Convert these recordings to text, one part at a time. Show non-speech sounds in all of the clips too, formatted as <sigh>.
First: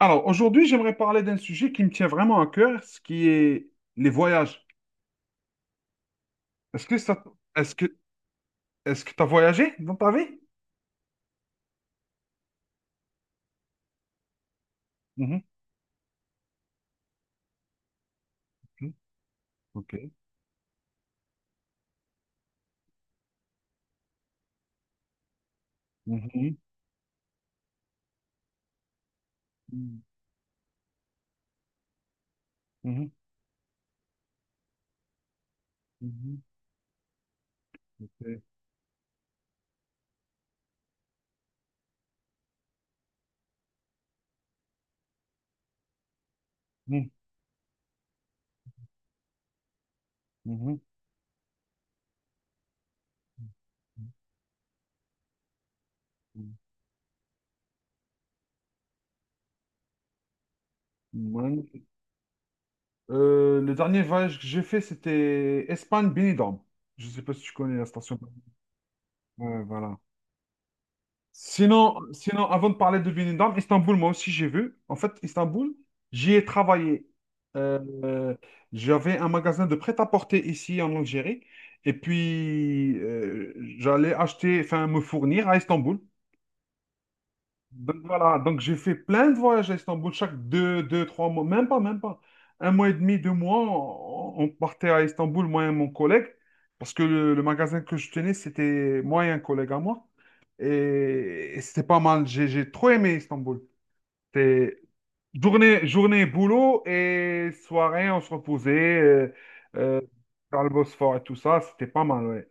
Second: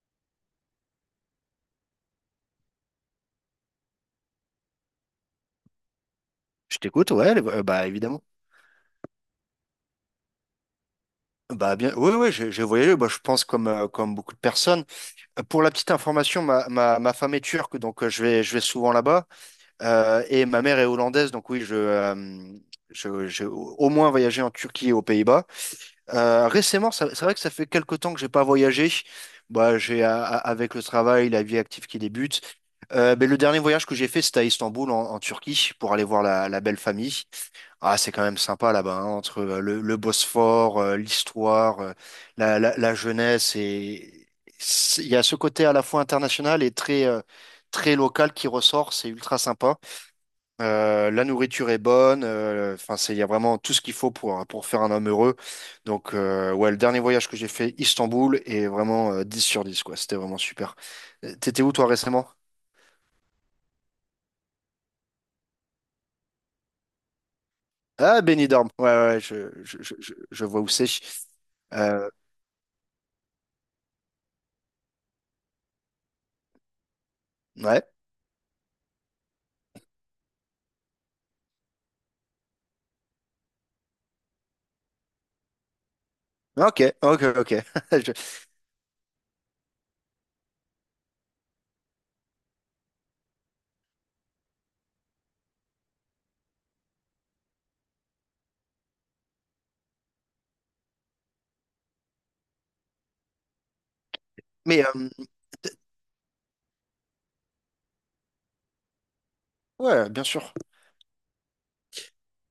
Alors, aujourd'hui, j'aimerais parler d'un sujet qui me tient vraiment à cœur, ce qui est les voyages. Je Est-ce que t'écoute, ça, ouais, est-ce que, bah évidemment. est-ce que tu as voyagé dans ta vie? Bah bien, oui, oui, j'ai voyagé. Bah, je pense comme beaucoup de personnes. Mhm, Pour la petite information, ma femme est turque, donc je vais souvent mhm, là-bas. ok. Et ma mère est hollandaise, donc oui, je j'ai au moins voyagé en Turquie et aux Pays-Bas. Mhm, Récemment, c'est vrai que ça fait quelque temps que j'ai pas voyagé. Bah mhm, avec le travail, la vie active qui débute. mhm, Mais le dernier voyage que j'ai fait, c'était à Istanbul en Turquie pour aller voir mhm, la belle famille. Ah, c'est quand même ok, sympa là-bas, hein, entre le Bosphore, l'histoire, la jeunesse. Et il y a ce côté à la fois international et très, mhm, euh, très local qui ressort. C'est ultra sympa. mhm, La nourriture est bonne. Enfin, il y a vraiment tout ce qu'il faut pour faire un homme heureux. Donc, ouais, le dernier voyage que j'ai fait, Istanbul, est vraiment 10 sur 10 quoi. C'était vraiment super. Mhm, T'étais où, toi, mhm. récemment? Le dernier voyage que j'ai fait, c'était Espagne-Benidorm. Je ne sais pas si tu connais la station. Ah, Benidorm. Ouais, ouais, ouais, je, Ouais, je, je, voilà. je je vois où c'est. Sinon, Euh, sinon, avant de parler de Benidorm, Istanbul, moi aussi j'ai vu. En fait, Istanbul, j'y ai travaillé. Euh, ouais. euh, J'avais un magasin de prêt-à-porter ici en Algérie. Et puis, j'allais acheter, enfin, me fournir à Istanbul. Ah, ok, ok, ok. Donc <laughs> Je- voilà, donc j'ai fait plein de voyages à Istanbul, chaque 3 mois, même pas. 1 mois et demi, 2 mois, on partait à Istanbul, moi et mon collègue, parce que le magasin que je tenais, c'était moi et un collègue à moi. Et c'était pas mal, j'ai trop aimé Istanbul. C'était Mais t- journée, journée, boulot et soirée, on se reposait euh, euh, ouais, bien sûr. dans le Bosphore et tout ça, c'était pas mal, ouais.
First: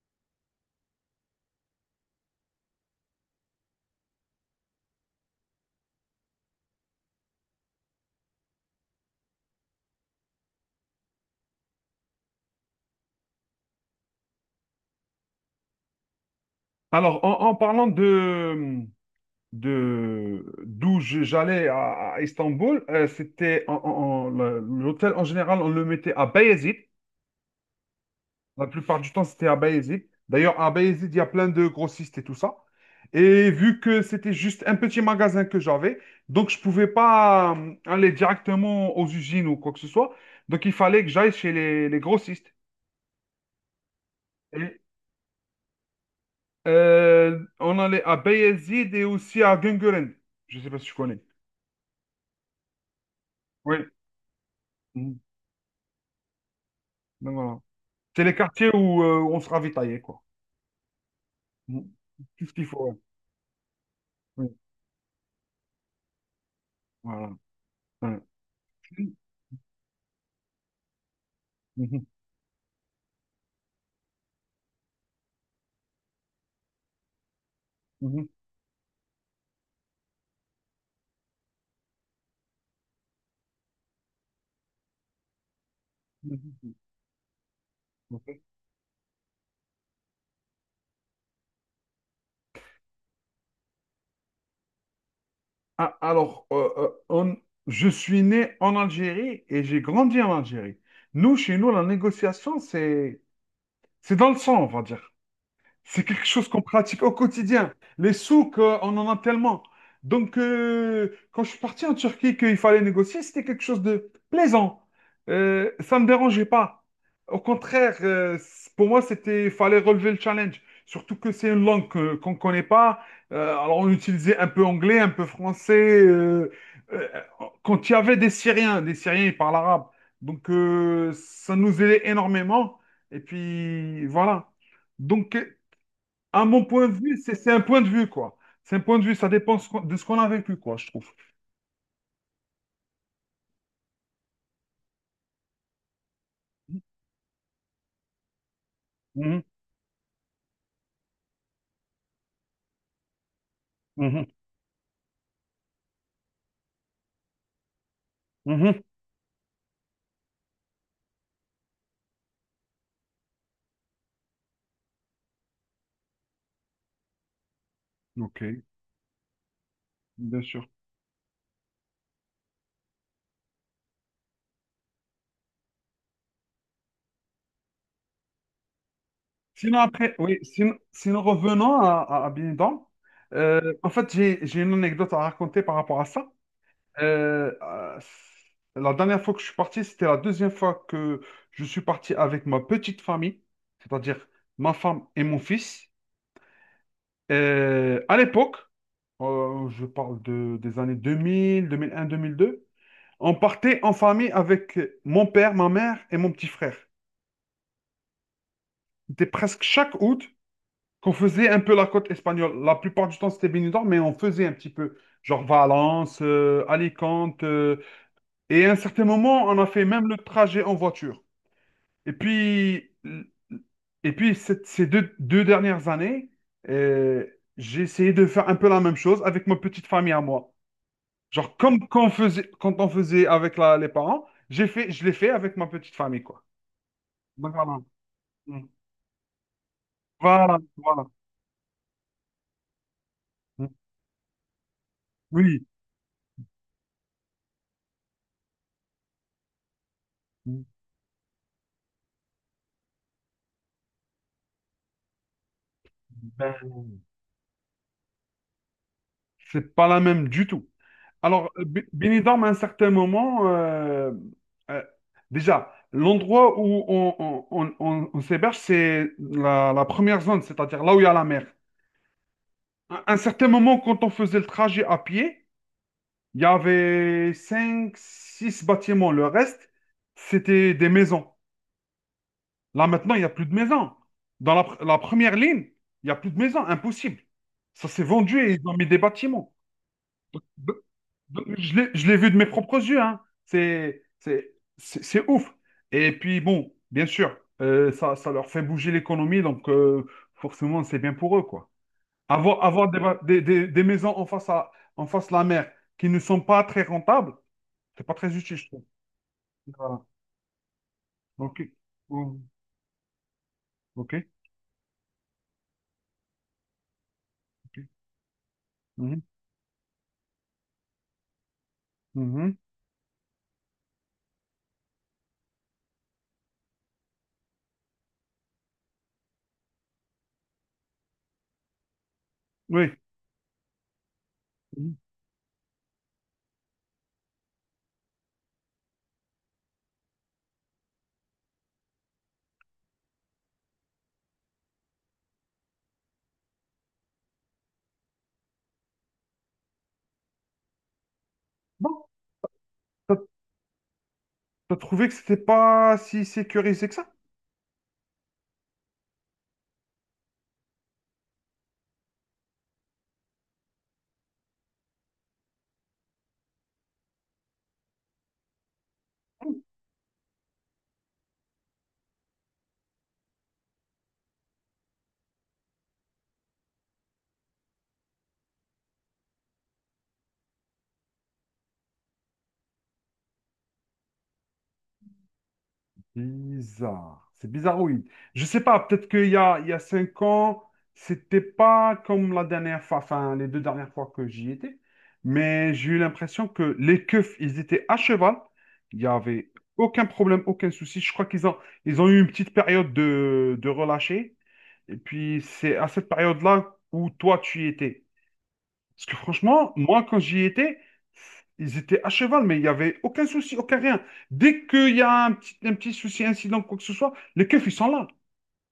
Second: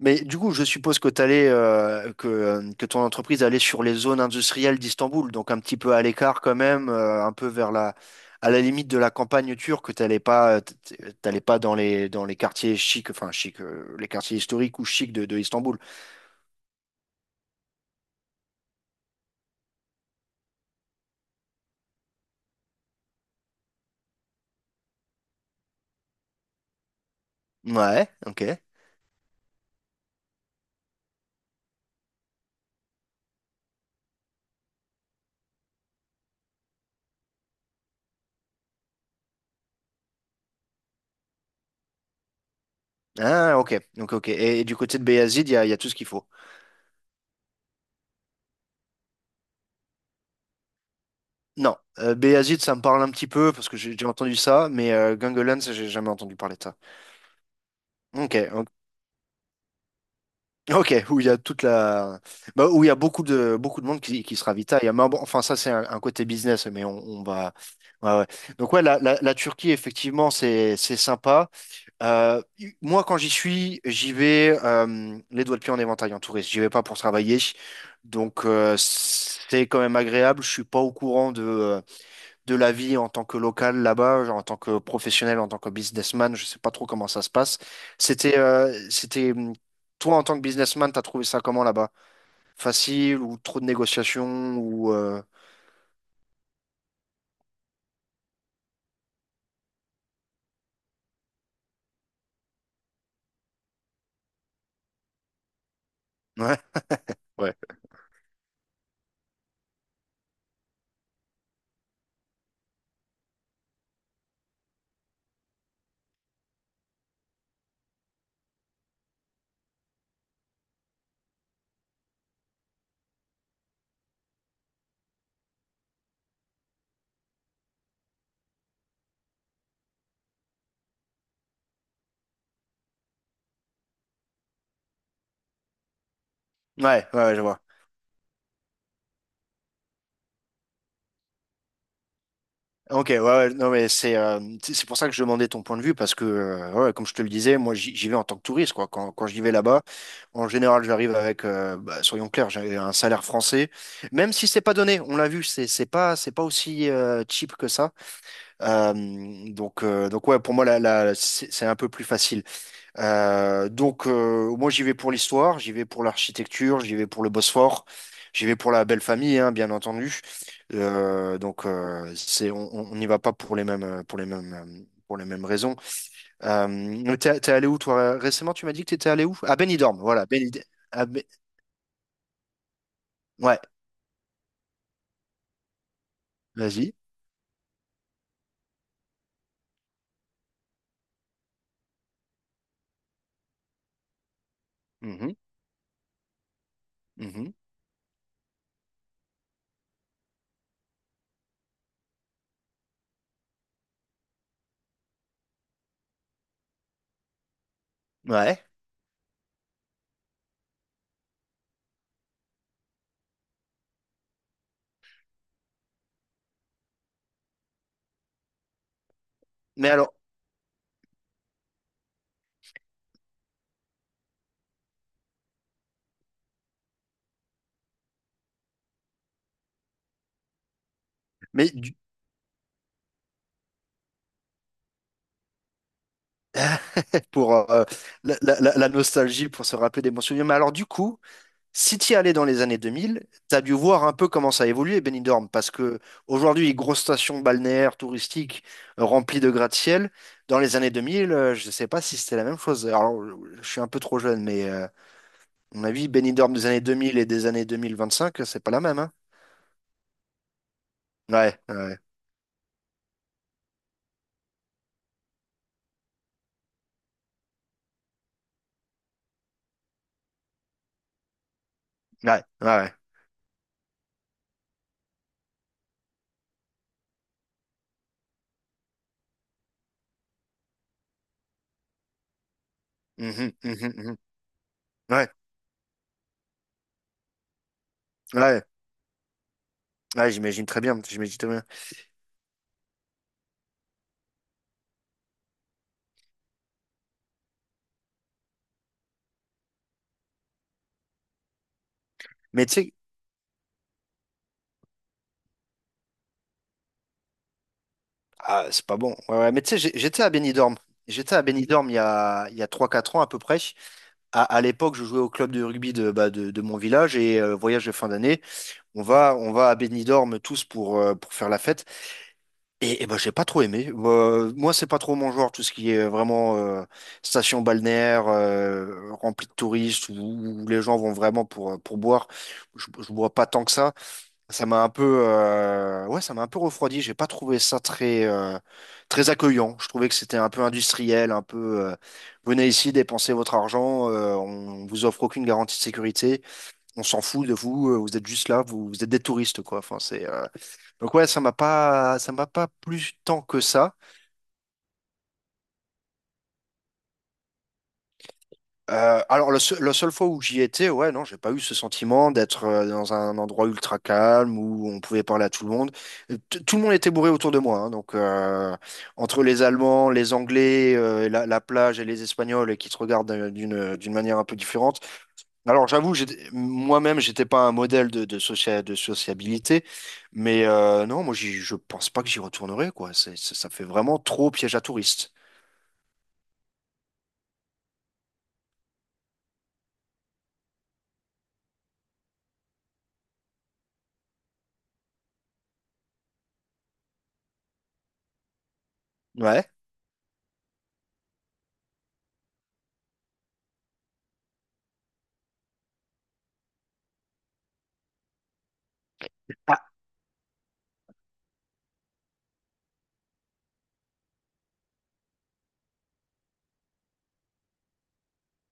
Mais du coup, je suppose que que ton entreprise allait sur les zones industrielles d'Istanbul, donc un petit peu à l'écart quand même, un peu à la limite de la campagne turque. T'allais pas, dans les quartiers chics, enfin chics, les quartiers historiques ou chics de Istanbul. Alors, en parlant de d'où je- j'allais à Istanbul, c'était l'hôtel en général, on le mettait à Bayezid. Ouais, ok. La plupart du temps, c'était à Bayezid. D'ailleurs, à Bayezid, il y a plein de grossistes et tout ça. Et vu que c'était juste un petit magasin que j'avais, donc je pouvais pas aller directement aux usines ou quoi que ce soit. Donc il fallait que j'aille chez les grossistes. Ah, ok, donc ok. Et du Et, côté de Beyazid, il y a tout ce qu'il faut. On allait à Bayezid et aussi à Güngören. Je sais pas si tu connais. Non, Beyazid, ça me parle un petit peu parce que Oui. j'ai entendu ça, mais Mhm. Göngölen, ça, j'ai jamais entendu parler de ça. Donc, voilà. C'est Ok, les ok, quartiers où on se ravitaillait, quoi. ok, où il y a Mm. Tout ce qu'il bah, faut. où il y a Ouais. beaucoup de monde qui se Oui, ravitaille. Mais bon, enfin ça c'est un côté business, mais on voilà. va, ouais, Ouais. ouais. Donc ouais, la Turquie effectivement c'est sympa. Mhm, Euh, Moi quand j'y suis, j'y vais les doigts de pied en éventail en touriste. J'y vais pas pour travailler, mhm, donc c'est quand même agréable. Je suis pas au courant de la vie en tant que local là-bas, genre en tant que professionnel, en tant que businessman, je sais pas mhm. trop comment ça se passe. Ok. C'était, euh, c'était, hum, Toi en tant que businessman, t'as trouvé ça comment là-bas? Facile ou trop de négociations ou Ah, alors, je suis né en Algérie et j'ai grandi en Algérie. Nous, chez nous, la négociation, c'est dans le sang, on va dire. C'est quelque chose ouais, qu'on pratique au quotidien. Les souks, on en a tellement. Donc, quand je suis parti en Turquie, qu'il fallait négocier, c'était quelque chose de plaisant. Ça ne me dérangeait pas. Au contraire, pour moi, c'était, il fallait relever le challenge. Surtout que c'est une langue qu'on ne connaît pas. Alors, on utilisait un peu anglais, un peu français. Euh, Quand il y avait des Syriens, ils parlent arabe. Donc, ça nous aidait énormément. Et puis, voilà. Donc, à mon point de ouais, vue, ouais, c'est ouais, je c'est un vois. point de vue, quoi. C'est un point de vue, ça dépend de ce qu'on a vécu, quoi, je trouve. Ok, ouais, ouais, non mais c'est pour ça que je demandais ton point de vue parce que ouais, comme je te le disais, moi j'y vais en tant que touriste quoi. Quand Mhm, j'y vais là-bas, en général j'arrive avec, bah, soyons clairs, j'ai un salaire français, mhm, même si c'est pas donné. On l'a vu, c'est pas aussi cheap que ça. mhm. Euh, donc ouais, pour moi, c'est un peu plus facile. Moi, j'y vais pour l'histoire, j'y vais pour l'architecture, j'y vais pour le Bosphore, Ok, j'y vais pour la belle famille, hein, bien entendu. bien sûr. C'est, on n'y va pas pour les mêmes, pour les mêmes, pour les mêmes raisons. T'es allé où, toi, récemment? Tu m'as dit que t'étais allé où? À Sinon, Benidorm, après, voilà. oui, sinon, à sinon Be- revenons à Benidorm. Ouais, En fait, j'ai une anecdote à raconter par rapport à ça. vas-y. Euh, euh, la dernière fois que je suis parti, c'était la deuxième fois que je suis parti avec ma petite famille, c'est-à-dire ma femme et Mhm, mon fils. mhm. À l'époque, je parle des années 2000, 2001, 2002. On partait en famille avec mon père, ma mère et mon petit frère. Ouais. C'était presque chaque août qu'on faisait un peu la côte espagnole. La plupart du temps, c'était Benidorm, mais on faisait un petit peu. Genre Valence, Alicante. Et à un certain moment, on a fait Mais même alors, le trajet en voiture. Et puis, et puis, ces 2 dernières années, euh, j'ai essayé de faire un peu la même chose avec ma petite famille à moi. Genre mais comme du, quand on faisait avec les parents, je l'ai fait avec ma petite famille, quoi. Voilà. pour euh, la, Mm. la- la- nostalgie, pour se rappeler des bons souvenirs. Mais Voilà, alors, du voilà. coup, si tu y allais dans les années 2000, tu as Mm. dû voir un peu comment ça a évolué, Benidorm, Oui, parce que aujourd'hui, grosse station balnéaire touristique remplie de gratte-ciel. Dans mm. les années 2000, je ne sais pas si c'était la même chose. Alors, je suis un peu trop jeune, mais à mon avis, Benidorm Ben, des années 2000 et des années 2025 c'est pas la même, hein? c'est pas la même du tout. Alors, Ouais, ouais, Benidorm, à un certain moment, euh, déjà, l'endroit où on s'héberge, c'est la première zone, c'est-à-dire là où il y a la mer. ouais, ouais. Ouais, À un certain moment, quand on faisait le trajet à pied, il y avait 5 6 bâtiments. Le reste, c'était des maisons. Là, maintenant, il n'y a plus mhm, de maison. mhm, mhm. Dans la Ouais, première ligne, il n'y a plus de maison. Impossible. Ça s'est vendu et ouais, ils ont mis des bâtiments. ouais, Donc, j'imagine très bien, j'imagine très bien. je l'ai vu de mes propres yeux, hein. C'est ouf. Et puis, bon, bien sûr, ça leur fait bouger l'économie. Donc, forcément, c'est bien pour eux, quoi. Avoir, Mais tu avoir sais, des, ba- des maisons en face de la mer qui ne sont pas très rentables, c'est pas très utile, ah, je trouve. c'est pas bon. Ouais, ouais. Mais tu sais, Voilà. j'étais à Benidorm. J'étais à Ok. Benidorm il y Oh, a, il y a 3 4 ans à peu près. ok. À l'époque, je jouais au club de rugby bah, de mon village et Ok. voyage de fin d'année. On Mhm. va, on va à Benidorm tous pour faire la fête. Mhm. Et bah, j'ai pas trop aimé. Moi, c'est pas trop mon genre, tout ce qui est vraiment station balnéaire, remplie de touristes, où les gens vont vraiment pour boire. Je, Oui. je bois pas tant que ça. Mhm. Ouais, ça m'a un peu refroidi. J'ai pas trouvé ça très accueillant. Je trouvais que c'était un peu industriel, un peu, venez ici, dépensez votre argent, on vous offre aucune garantie de sécurité, on s'en fout de vous, vous êtes juste là, vous êtes des touristes, quoi. Enfin, donc ouais, ça m'a Bon. pas, ça m'a pas plu T'as tant que ça. t'as trouvé que c'était pas si sécurisé que ça? Alors, la seule fois où j'y étais, ouais, non, j'ai pas eu ce sentiment d'être dans un endroit ultra calme où on pouvait parler à tout le monde. Tout le monde était bourré autour de moi, hein, donc entre les Allemands, les Anglais, la plage et les Espagnols qui te regardent d'une manière un peu différente. Alors, j'avoue, moi-même, j'étais pas un modèle de sociabilité, mais non, moi, je pense pas que j'y retournerai, quoi. Ça fait vraiment trop piège à touristes. Bizarre. C'est bizarre, oui. Je sais pas, peut-être il y a 5 ans, c'était pas comme la dernière fois, enfin, les 2 dernières fois que j'y étais. Mais j'ai eu l'impression que les keufs, ils étaient à cheval. Il y avait Ouais. aucun problème, aucun souci. Je crois ils ont eu une petite période de relâcher. Et puis, c'est à cette période-là où toi, tu y étais. Parce que franchement, Ah, moi, quand j'y étais, ils étaient à cheval, mais il n'y avait aucun souci, aucun rien. Dès qu'il y a un petit souci, incident, quoi que ce soit, les keufs, ils sont là.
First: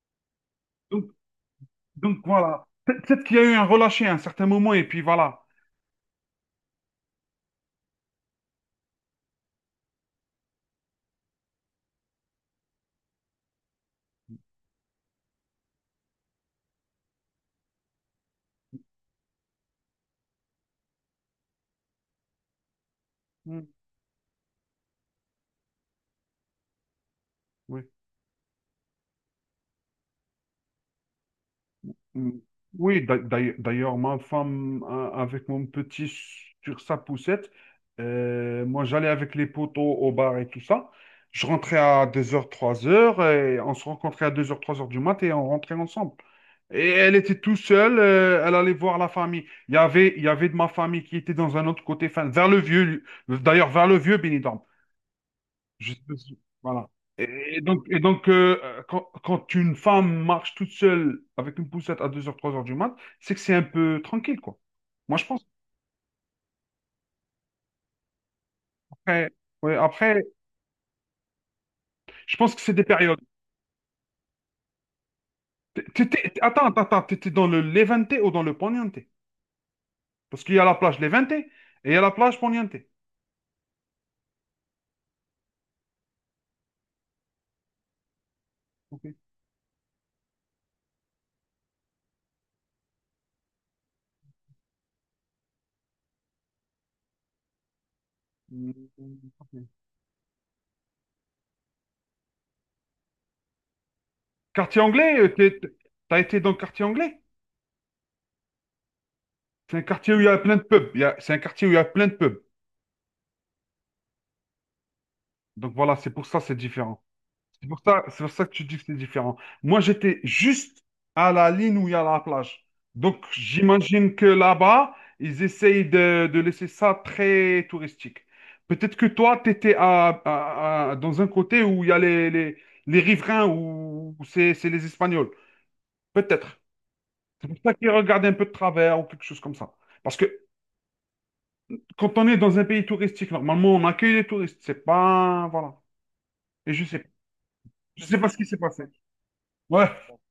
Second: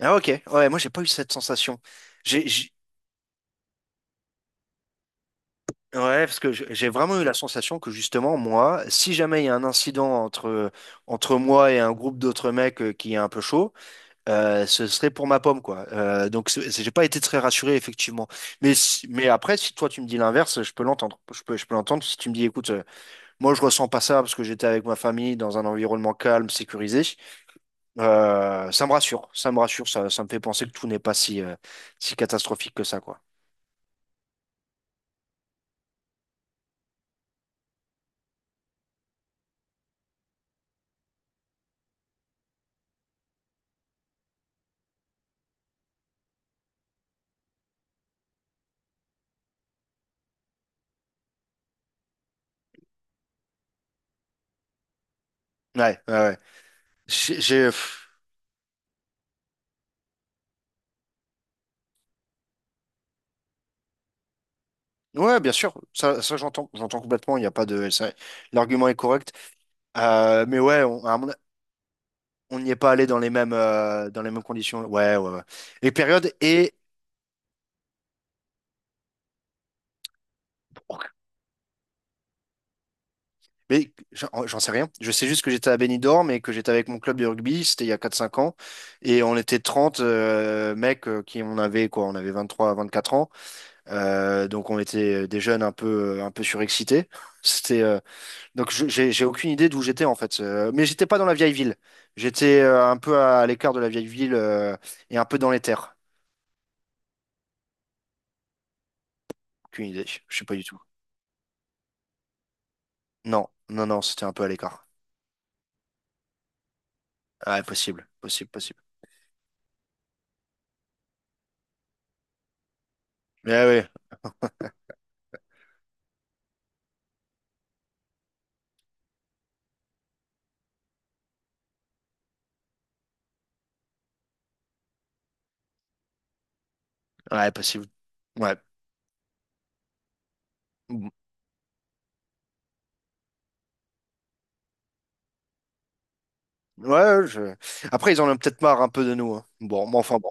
ah, ok. Ouais, moi, j'ai pas Donc, eu cette sensation. donc, J'ai voilà. Peut-être qu'il y a eu un relâché à un certain moment, et puis voilà. Ouais, parce que j'ai vraiment eu la sensation que justement, moi, si jamais il y a un incident entre moi et un groupe d'autres mecs qui est un peu chaud, ce serait pour ma pomme, quoi. Donc, j'ai pas été très rassuré, effectivement. Mais après, si toi, tu me dis l'inverse, je peux l'entendre. Je peux l'entendre si tu me dis, écoute, moi, je Mm. ressens pas ça parce que j'étais avec ma famille dans un environnement calme, sécurisé. Oui. Ça me rassure, ça me rassure, ça me fait penser que tout n'est pas si Mm. catastrophique que ça, Oui, d'a- quoi. d'ailleurs, d'ailleurs, ma femme, avec mon petit sur sa poussette, moi j'allais avec les poteaux au bar et tout ça. Je rentrais à 2 heures, 3 heures et on se rencontrait à 2 heures, 3 heures du mat et on rentrait ensemble. Et elle était tout seule, elle allait voir la famille. Il y avait de ma famille qui était dans un autre côté, enfin, vers le vieux, d'ailleurs, vers le vieux Benidorm. Je Ouais, ouais, te suis. ouais. Voilà. J'ai, j'ai- Et donc quand une femme marche toute seule avec une poussette à 2 heures, 3 heures du mat, c'est que c'est un peu tranquille, quoi. Moi, je Ouais, pense bien sûr, ça j'entends, j'entends complètement. Il y a pas de, ça- L'argument est après, correct. ouais, après Mais ouais, on, à mon- je pense que on n'y c'est est des pas allé dans périodes. les mêmes, euh, dans les mêmes conditions. Ouais, ouais, ouais. Les périodes et, Attends, t'étais dans le Levante ou dans le Poniente? Parce qu'il y a la plage Levante et il y a la plage Poniente. mais j'en sais rien. Je sais juste que j'étais à Benidorm et que j'étais avec mon club de rugby. C'était il y a 4 5 ans Ok. et on était 30 mecs qui on avait quoi, on avait 23 24 ans. Donc on était des jeunes un peu surexcités. <laughs> C'était, euh, Donc j'ai Mm, aucune ok. idée d'où j'étais en fait. Mais j'étais pas dans la vieille ville. J'étais un peu à l'écart de la vieille ville Quartier et anglais, un peu dans les terres. t'as été dans le quartier anglais? C'est un Aucune idée. quartier où il y a Je sais plein pas de du tout. pubs. C'est un quartier où il y a plein de pubs. Non, non, non, c'était un peu à l'écart. Donc voilà, c'est pour ça c'est différent. Ouais, C'est pour ça, possible, c'est pour ça que possible, tu dis possible. que c'est différent. Moi, j'étais juste à la ligne où il y a la plage. Donc, Mais ah ouais, j'imagine que là-bas, ils essayent de laisser ça très touristique. Peut-être que toi, tu étais dans un côté où il y a les riverains, où c'est les Espagnols. Peut-être. C'est ouais, pour ça possible. qu'ils regardent un peu de Ouais. travers ou quelque chose comme ça. Parce que Mm. quand on est dans un pays touristique, normalement, on accueille les touristes. C'est pas. Voilà. Et Ouais, je... je Après, sais ils en pas ont ce qui s'est peut-être marre passé. un peu de nous, hein. Ouais. Bon, mais enfin bon,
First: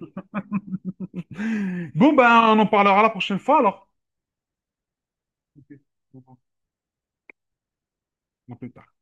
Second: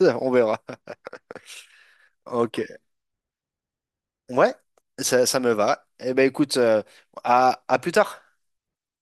<laughs> on verra. Bon, ben, on Ok. en parlera la prochaine fois alors. Ouais, ça me Ok. va. Eh ben écoute, à plus tard. À plus tard.